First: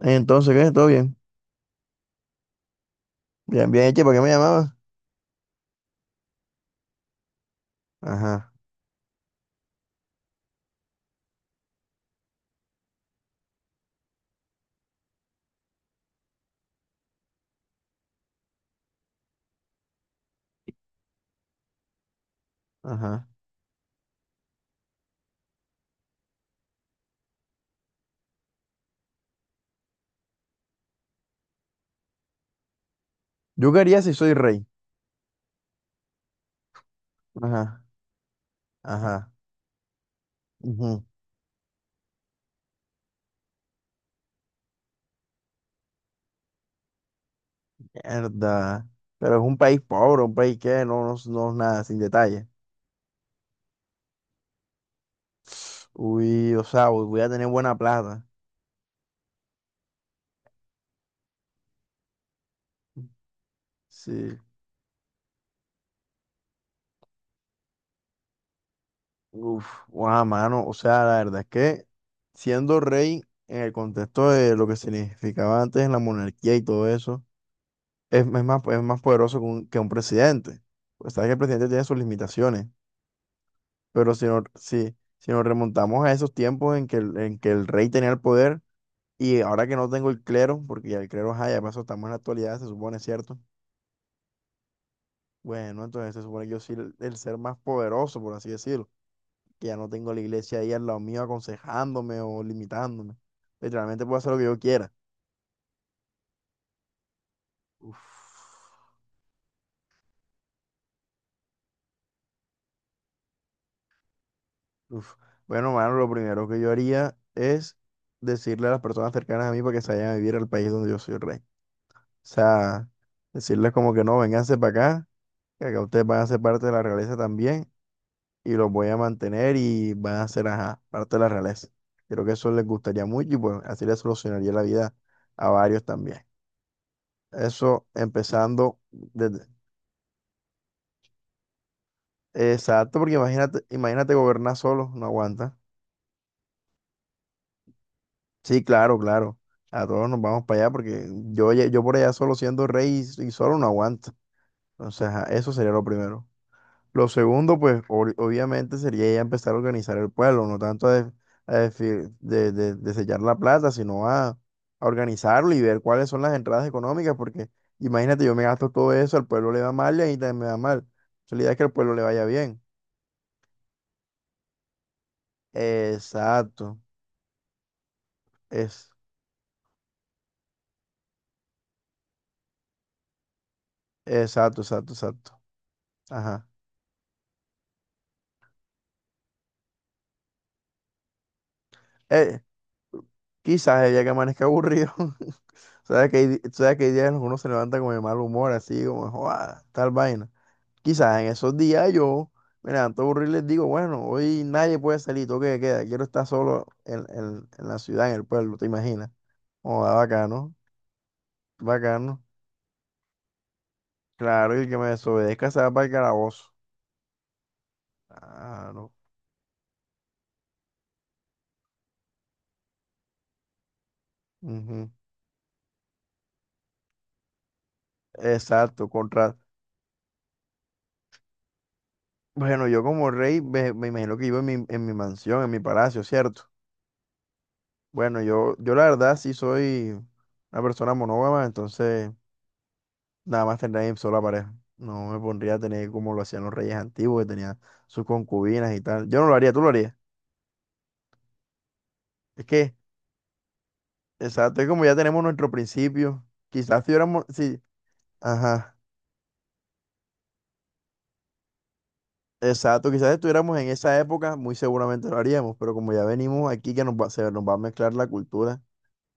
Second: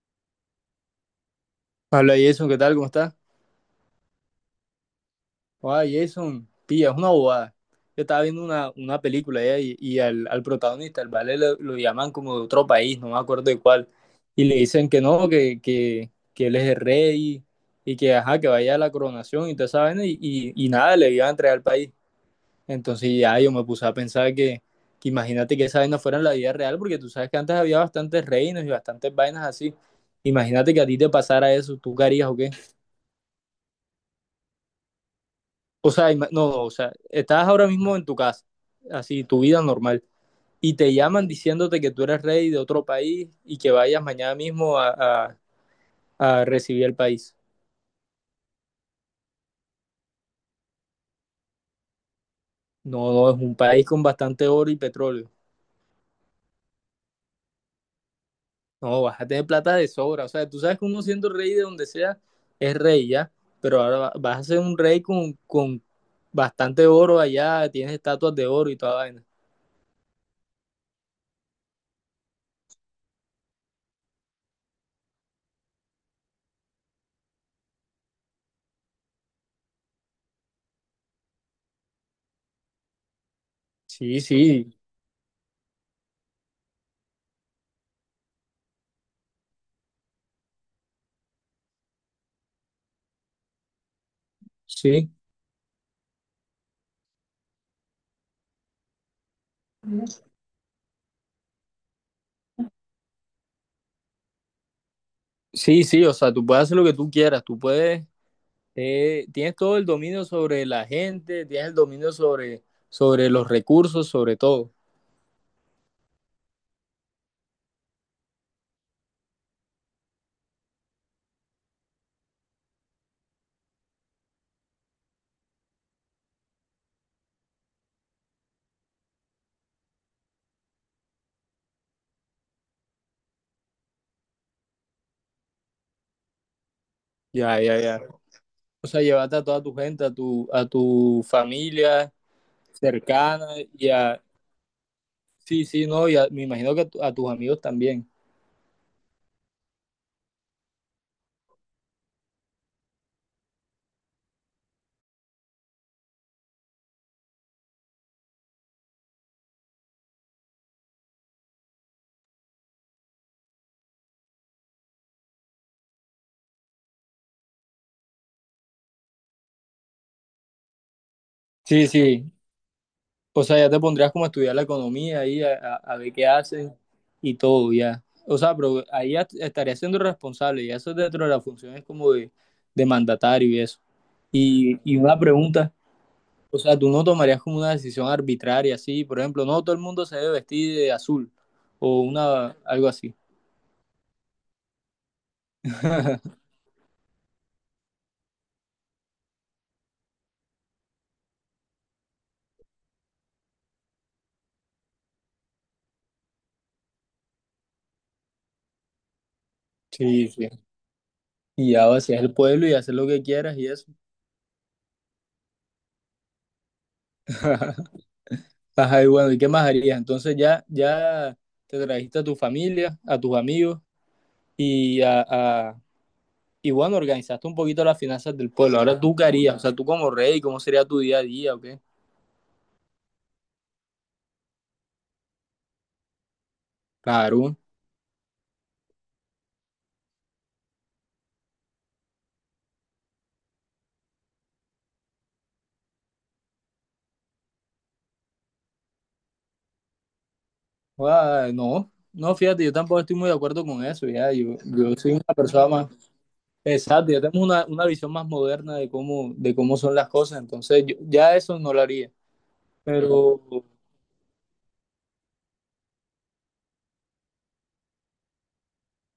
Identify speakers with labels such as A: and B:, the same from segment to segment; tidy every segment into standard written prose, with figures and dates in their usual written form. A: Entonces, ¿qué? ¿Todo bien?
B: Hola Jason, ¿qué tal? ¿Cómo estás?
A: Bien, bien, che, ¿para qué me llamabas?
B: Hola Jason, pilla, es una bobada. Yo estaba viendo
A: Ajá,
B: una película ya, y al protagonista, al vale, lo llaman como de otro país, no me acuerdo de cuál. Y le dicen que no, que él es el rey y, que ajá, que vaya a la coronación y toda esa vaina, y nada, le iban a entregar al país. Entonces
A: ajá.
B: ya yo me puse a pensar que imagínate que esa vaina fuera en la vida real, porque tú sabes que antes había bastantes reinos y bastantes vainas así. Imagínate que a ti te pasara eso, ¿tú qué harías o qué?
A: Yo quería si soy rey.
B: O sea, no, no, o sea, estás ahora
A: Ajá,
B: mismo en tu casa, así,
A: ajá.
B: tu vida normal, y te
A: Ujú.
B: llaman diciéndote que tú eres rey de otro país y que vayas mañana mismo a- a recibir el país.
A: Mierda. Pero es un país pobre, un país que no es nada, sin detalle.
B: No, no, es un país con bastante oro y petróleo.
A: Uy, o sea, voy a tener buena plata.
B: No, vas a tener plata de sobra. O sea, tú sabes que uno siendo rey de donde sea es rey ya, pero ahora va-
A: Sí.
B: vas a ser un rey con bastante oro allá, tienes estatuas de oro y toda vaina.
A: Uf, guau, mano. O sea, la verdad es que siendo rey en el contexto de lo que significaba antes en la monarquía y todo eso, es más poderoso que un presidente. Pues sabes que el presidente tiene sus limitaciones. Pero
B: Sí,
A: si no,
B: sí,
A: si nos remontamos a esos tiempos en que, en que el rey tenía el poder y ahora que no tengo el clero, porque ya el clero, ajá, ya pasó, estamos en la actualidad, se supone, ¿cierto?
B: sí,
A: Bueno, entonces se supone que yo soy el ser más poderoso, por así decirlo, que ya no tengo la iglesia ahí al lado mío aconsejándome o limitándome. Literalmente puedo hacer lo que yo quiera.
B: sí, sí, o sea, tú puedes hacer lo que tú quieras, tú puedes.
A: Uf,
B: Tienes todo el dominio sobre la gente, tienes el dominio sobre, sobre los recursos, sobre todo.
A: uf. Bueno, mano, lo primero que yo haría es decirle a las personas cercanas a mí para que se vayan a vivir al país donde yo soy el rey. O sea, decirles como que no, vénganse para acá, que acá ustedes van a ser parte de la realeza también y los voy a mantener y van a ser, ajá, parte de la realeza. Creo que eso les gustaría mucho y pues así les solucionaría la vida a varios también.
B: Ya, ya,
A: Eso
B: ya.
A: empezando
B: O sea, llevarte a
A: desde...
B: toda tu gente, a tu familia
A: Exacto, porque
B: cercana
A: imagínate,
B: y
A: imagínate
B: a...
A: gobernar solo, no aguanta.
B: Sí, sí, no, y me imagino que a tus amigos también.
A: Sí, claro, claro. A todos nos vamos para allá porque yo, yo por allá solo siendo rey y solo no aguanta. Entonces, ajá, eso sería lo primero. Lo segundo, pues obviamente sería ya empezar a organizar el pueblo, no tanto a desellar la plata, sino a organizarlo y ver cuáles son las entradas económicas, porque imagínate, yo me gasto todo eso, al pueblo le va mal y a mí también me va mal. Entonces, la idea es que al
B: Sí,
A: pueblo le vaya
B: sí.
A: bien.
B: O sea, ya te pondrías como a estudiar la economía ahí, a ver qué hacen
A: Exacto,
B: y todo, ya. O sea, pero
A: es,
B: ahí ya estarías siendo responsable y eso es dentro de las funciones como de mandatario y eso.
A: exacto,
B: Y,
A: exacto,
B: y una
A: exacto.
B: pregunta.
A: Ajá.
B: O sea, tú no tomarías como una decisión arbitraria, así, por ejemplo, no todo el mundo se debe vestir de azul o
A: Eh,
B: una algo así.
A: quizás el día que amanezca aburrido, sabes que hay, sabes que hay días en los que uno se levanta con el mal humor, así como, "Joda, tal vaina". Quizás en esos días yo me levanto aburrido y les digo, bueno, hoy nadie puede salir, toque de queda, quiero estar solo en, en la ciudad, en el pueblo, ¿te imaginas? Oh, ah,
B: Sí, sí.
A: bacano,
B: Y ya vacías
A: bacano.
B: el pueblo y hacer lo que quieras y eso.
A: Claro, y el que me desobedezca se va para el calabozo. Claro.
B: Ajá, y bueno, ¿y qué más harías? Entonces ya te trajiste a tu familia, a tus amigos
A: Ujú.
B: y y bueno, organizaste un poquito las finanzas del pueblo.
A: Exacto,
B: Ahora tú qué
A: contra...
B: harías, o sea, tú como rey, ¿cómo sería tu día a día o qué?
A: Bueno, yo como rey me imagino que vivo en mi mansión, en mi palacio, ¿cierto?
B: Claro.
A: Bueno, yo la verdad sí soy una persona monógama, entonces... Nada más tendría mi sola pareja. No me pondría a tener como lo hacían los reyes antiguos, que tenían sus concubinas y tal. Yo no lo haría, tú lo harías.
B: Ah, no, no,
A: Es
B: fíjate, yo
A: que,
B: tampoco estoy muy de acuerdo con eso, ya. Yo,
A: exacto, es como
B: yo
A: ya
B: soy
A: tenemos
B: una
A: nuestro
B: persona más.
A: principio. Quizás
B: Exacto, ya
A: tuviéramos,
B: tenemos
A: sí,
B: una visión más moderna
A: ajá,
B: de cómo son las cosas, entonces ya eso no lo haría,
A: exacto, quizás
B: pero
A: estuviéramos en esa época, muy seguramente lo haríamos, pero como ya venimos aquí que nos va, se nos va a mezclar la cultura,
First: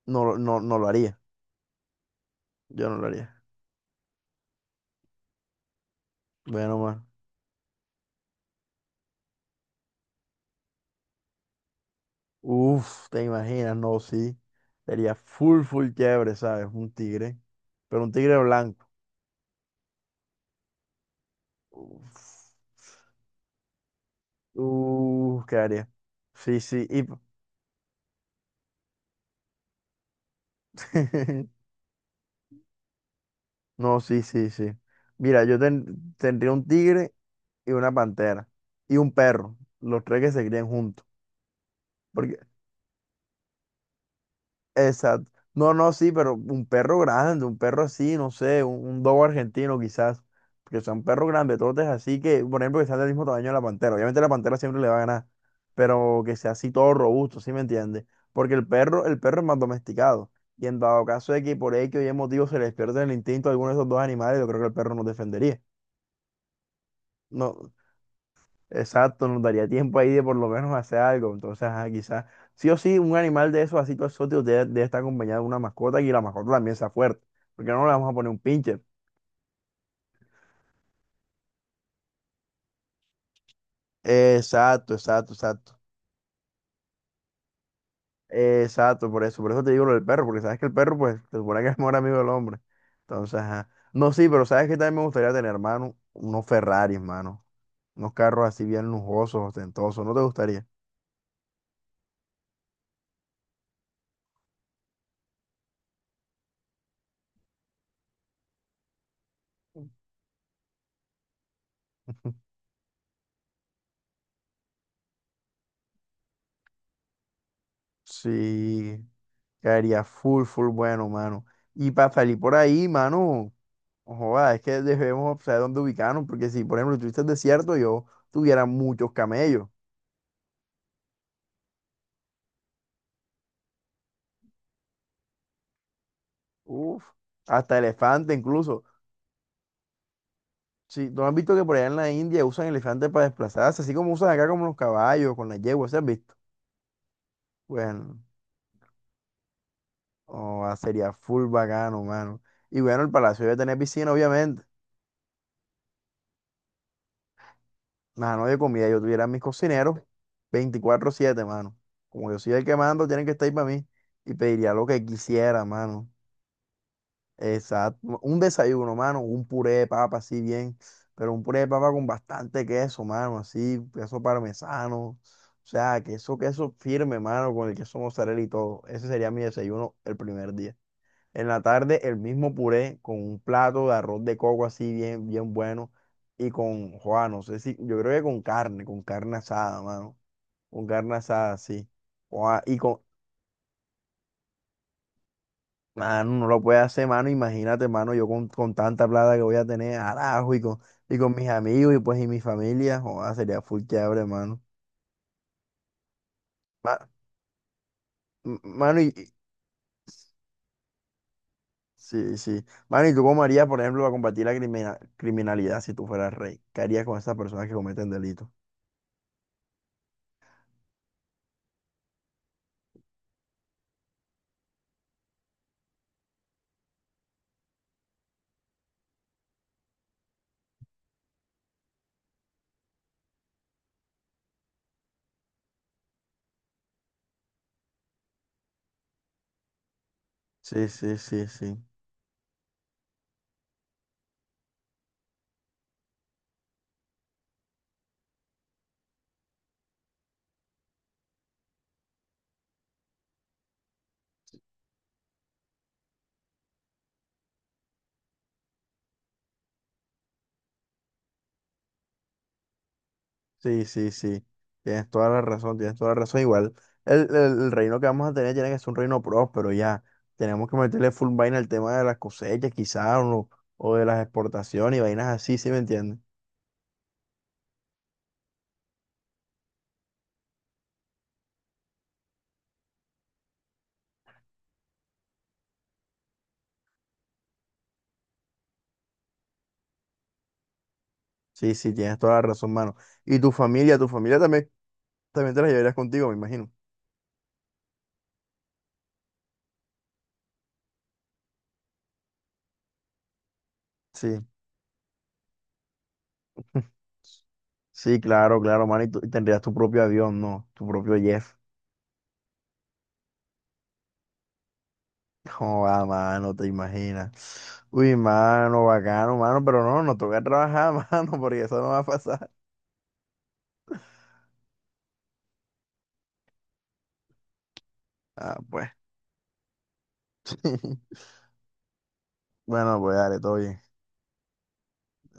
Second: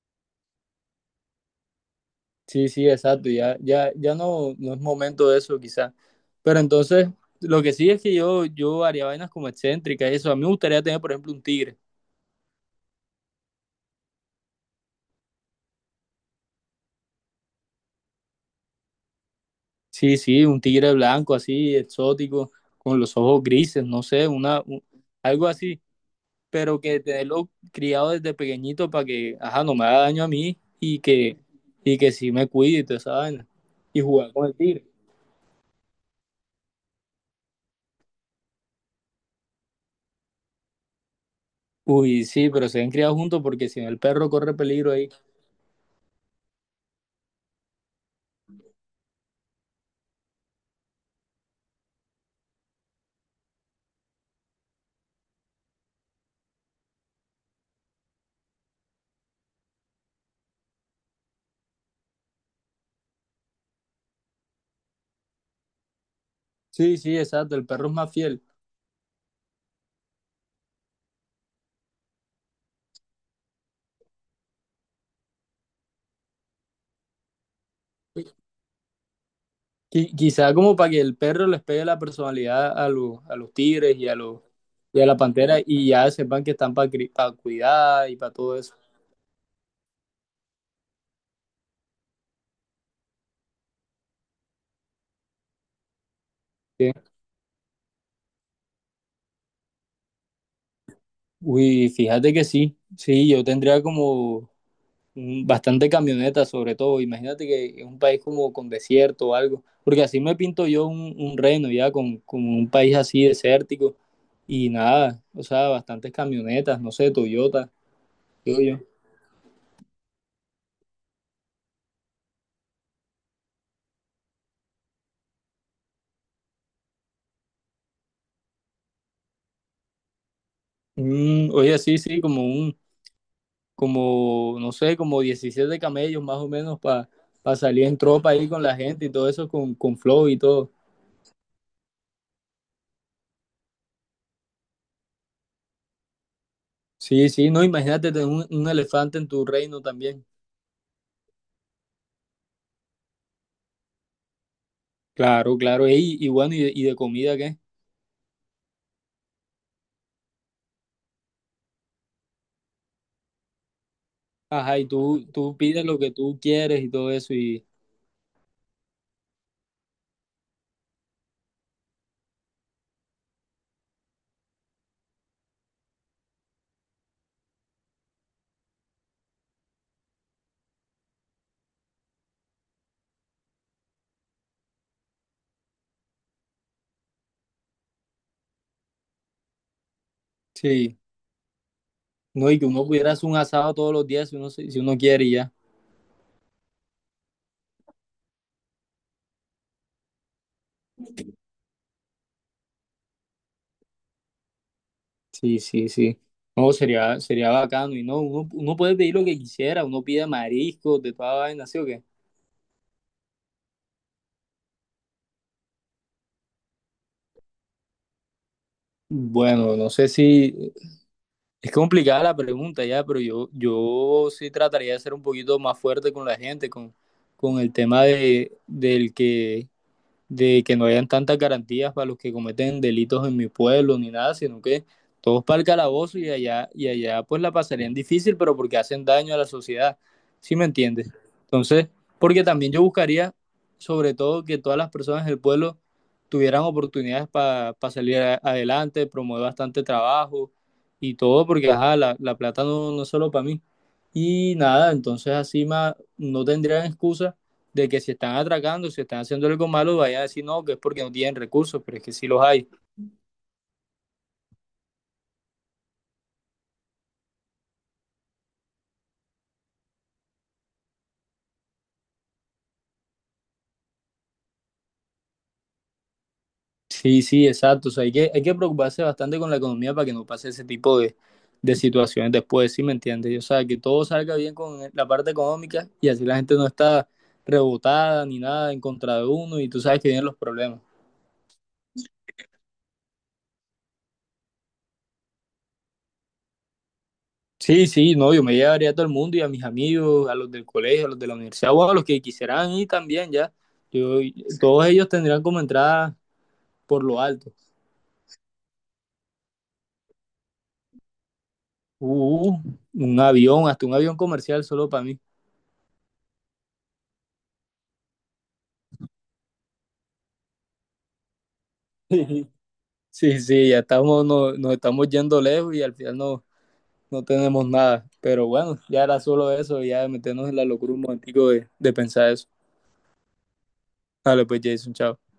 A: no, no lo haría.
B: sí, sí,
A: Yo no lo
B: exacto,
A: haría.
B: ya, ya, ya no, no es momento de eso quizás, pero
A: Bueno, man.
B: entonces lo que sí es que yo haría vainas como excéntricas, y eso, a mí me gustaría tener, por ejemplo, un tigre,
A: Uf, te imaginas, no, sí. Sería full, full chévere, ¿sabes? Un tigre, pero un tigre blanco.
B: sí, sí, un tigre blanco así,
A: Uf.
B: exótico, con los ojos grises, no sé, algo
A: Qué
B: así.
A: área. Sí,
B: Pero
A: sí.
B: que
A: Y...
B: tenerlo criado desde pequeñito para que, ajá, no me haga daño a mí y que, y que sí me cuide y toda esa vaina.
A: No,
B: Y
A: sí,
B: jugar con
A: sí,
B: el
A: sí.
B: tigre.
A: Mira, yo tendría un tigre y una pantera y un perro, los tres que se crían juntos.
B: Uy,
A: Porque...
B: sí, pero se han criado juntos porque si no el perro corre peligro ahí.
A: Exacto. No, no, sí, pero un perro grande, un perro así, no sé, un dogo argentino quizás, porque son perros grandototes así que, por ejemplo, que sean del mismo tamaño de la pantera. Obviamente la pantera siempre le va a ganar, pero que sea así todo robusto, ¿sí me entiendes? Porque el perro es más domesticado. Y en dado caso de que por X o Y motivo se les pierda el instinto a alguno de esos dos animales, yo creo que el perro nos defendería.
B: Sí, sí, exacto, el
A: No,
B: perro es más fiel.
A: exacto, nos daría tiempo ahí de por lo menos hacer algo. Entonces, ajá, quizás, sí o sí, un animal de esos así todos exóticos debe estar acompañado de una mascota y la mascota también sea fuerte. Porque no le vamos a poner un pinche.
B: Quizá como para que el perro les pegue la personalidad a los tigres y a los
A: Exacto,
B: y a la
A: exacto,
B: pantera
A: exacto.
B: y ya sepan que están para cuidar y para todo eso.
A: Exacto, por eso te digo lo del perro, porque sabes que el perro, pues, se supone que es mejor amigo del hombre. Entonces, ajá. No, sí, pero sabes que también me gustaría tener, hermano, unos
B: Sí.
A: Ferraris, mano. Unos carros así bien lujosos, ostentosos. ¿No te gustaría?
B: Uy, fíjate que sí, sí, yo tendría como bastante camioneta sobre todo. Imagínate que es un país como con desierto o algo, porque así me pinto yo un reno ya con un país así desértico y nada, o sea, bastantes camionetas, no sé, Toyota, digo yo.
A: Sí. Caería full, full bueno, mano. Y para salir por ahí, mano, joda, es que debemos saber dónde ubicarnos, porque si, por ejemplo, estuviste desierto, yo tuviera muchos camellos.
B: Oye, sí, sí, como, no sé, como 17 camellos más o menos
A: Uf,
B: para
A: hasta
B: salir en tropa
A: elefante
B: ahí con la
A: incluso.
B: gente y todo eso con flow y todo.
A: Si tú has visto que por allá en la India usan elefantes para desplazarse, así como usan acá como los caballos, con las yeguas, ¿sí has visto?
B: Sí, sí, no, imagínate
A: Bueno,
B: tener un elefante en tu reino también.
A: joda, sería full bacano, mano. Y bueno, el palacio debe tener piscina, obviamente.
B: Claro, claro, ey, y, bueno, ¿y de comida qué?
A: Mano, de comida, yo tuviera mis cocineros 24/7, mano. Como yo soy el que mando, tienen que estar ahí para mí y pediría
B: Ajá,
A: lo
B: y
A: que
B: tú
A: quisiera,
B: pides lo
A: mano.
B: que tú quieres y todo eso, y
A: Exacto. Un desayuno, mano, un puré de papa, así bien, pero un puré de papa con bastante queso, mano, así, queso parmesano. O sea, queso firme, mano, con el queso mozzarella y todo. Ese sería mi desayuno el primer día. En la tarde el mismo puré con un plato de arroz de coco así bien, bien bueno y con, Juan, no sé si, yo creo que con carne asada, mano, con
B: sí,
A: carne asada, sí.
B: no, y
A: Joa,
B: que
A: y
B: uno
A: con,
B: pudiera hacer un asado todos los días si uno quiere y ya.
A: mano, no lo puede hacer, mano, imagínate, mano, yo con tanta plata que voy a tener, arajo, y con mis amigos y pues y mi familia, Joa, sería full chévere, mano.
B: Sí, sí, sí. No,
A: Ma-
B: sería bacano, y no, uno, uno puede
A: mano, y,
B: pedir lo
A: y-
B: que quisiera, uno pide mariscos, de toda vaina, ¿sí o qué?
A: sí, sí. Mano, ¿y tú cómo harías, por ejemplo, para combatir la criminalidad si tú fueras rey? ¿Qué harías con esas personas que cometen delitos?
B: Bueno, no sé si es complicada la pregunta ya, pero yo sí trataría de ser un poquito más fuerte con la gente, con el tema de que no hayan tantas garantías para los que cometen delitos en mi pueblo ni nada, sino que todos para el calabozo y allá pues la pasarían difícil, pero porque hacen daño a la sociedad, ¿sí me
A: Sí,
B: entiendes?
A: sí, sí, sí.
B: Entonces, porque también yo buscaría sobre todo que todas las personas del pueblo tuvieran oportunidades para pa salir adelante, promover bastante trabajo y todo, porque ajá, la plata no, no es solo para mí. Y nada, entonces así más no tendrían excusa de que si están atracando, si están haciendo algo malo, vayan a decir no, que es porque no tienen recursos, pero es que sí los hay.
A: Sí, sí, sí. Tienes toda la razón, tienes toda la razón. Igual, el, el- el reino que vamos a tener tiene que ser un reino próspero, ya. Tenemos que meterle full vaina al tema de las cosechas, quizás, o de las exportaciones y vainas así, ¿sí me entiendes?
B: Sí, sí, exacto. O sea, hay que preocuparse bastante con la economía para que no pase ese tipo de situaciones después, ¿sí me entiendes? O sea, que todo salga bien con la parte económica y así la gente no está rebotada ni nada en contra de uno y tú sabes que vienen los problemas.
A: Sí, sí, tienes toda la razón, mano. Y tu familia también, también te la llevarías contigo, me imagino.
B: Sí, sí, no, yo me llevaría a todo el mundo y a mis amigos, a los del colegio, a los de la universidad o a los que quisieran ir también ya. Yo,
A: Sí,
B: Todos ellos tendrían como entrada por lo alto.
A: sí, claro, claro, mano. Y, y tendrías tu propio avión, ¿no? Tu propio jet.
B: Uh, un avión, hasta un avión comercial solo para mí.
A: Joda, mano, te imaginas. Uy, mano, bacano, mano, pero no, nos toca trabajar, mano, porque eso no va a pasar.
B: Sí, sí, ya estamos, no- nos, estamos yendo lejos y al final no, no tenemos nada. Pero
A: Ah,
B: bueno,
A: pues.
B: ya era solo eso, ya meternos en la locura un momentico de pensar eso.
A: Bueno, pues dale, todo bien.
B: Dale, pues Jason, chao.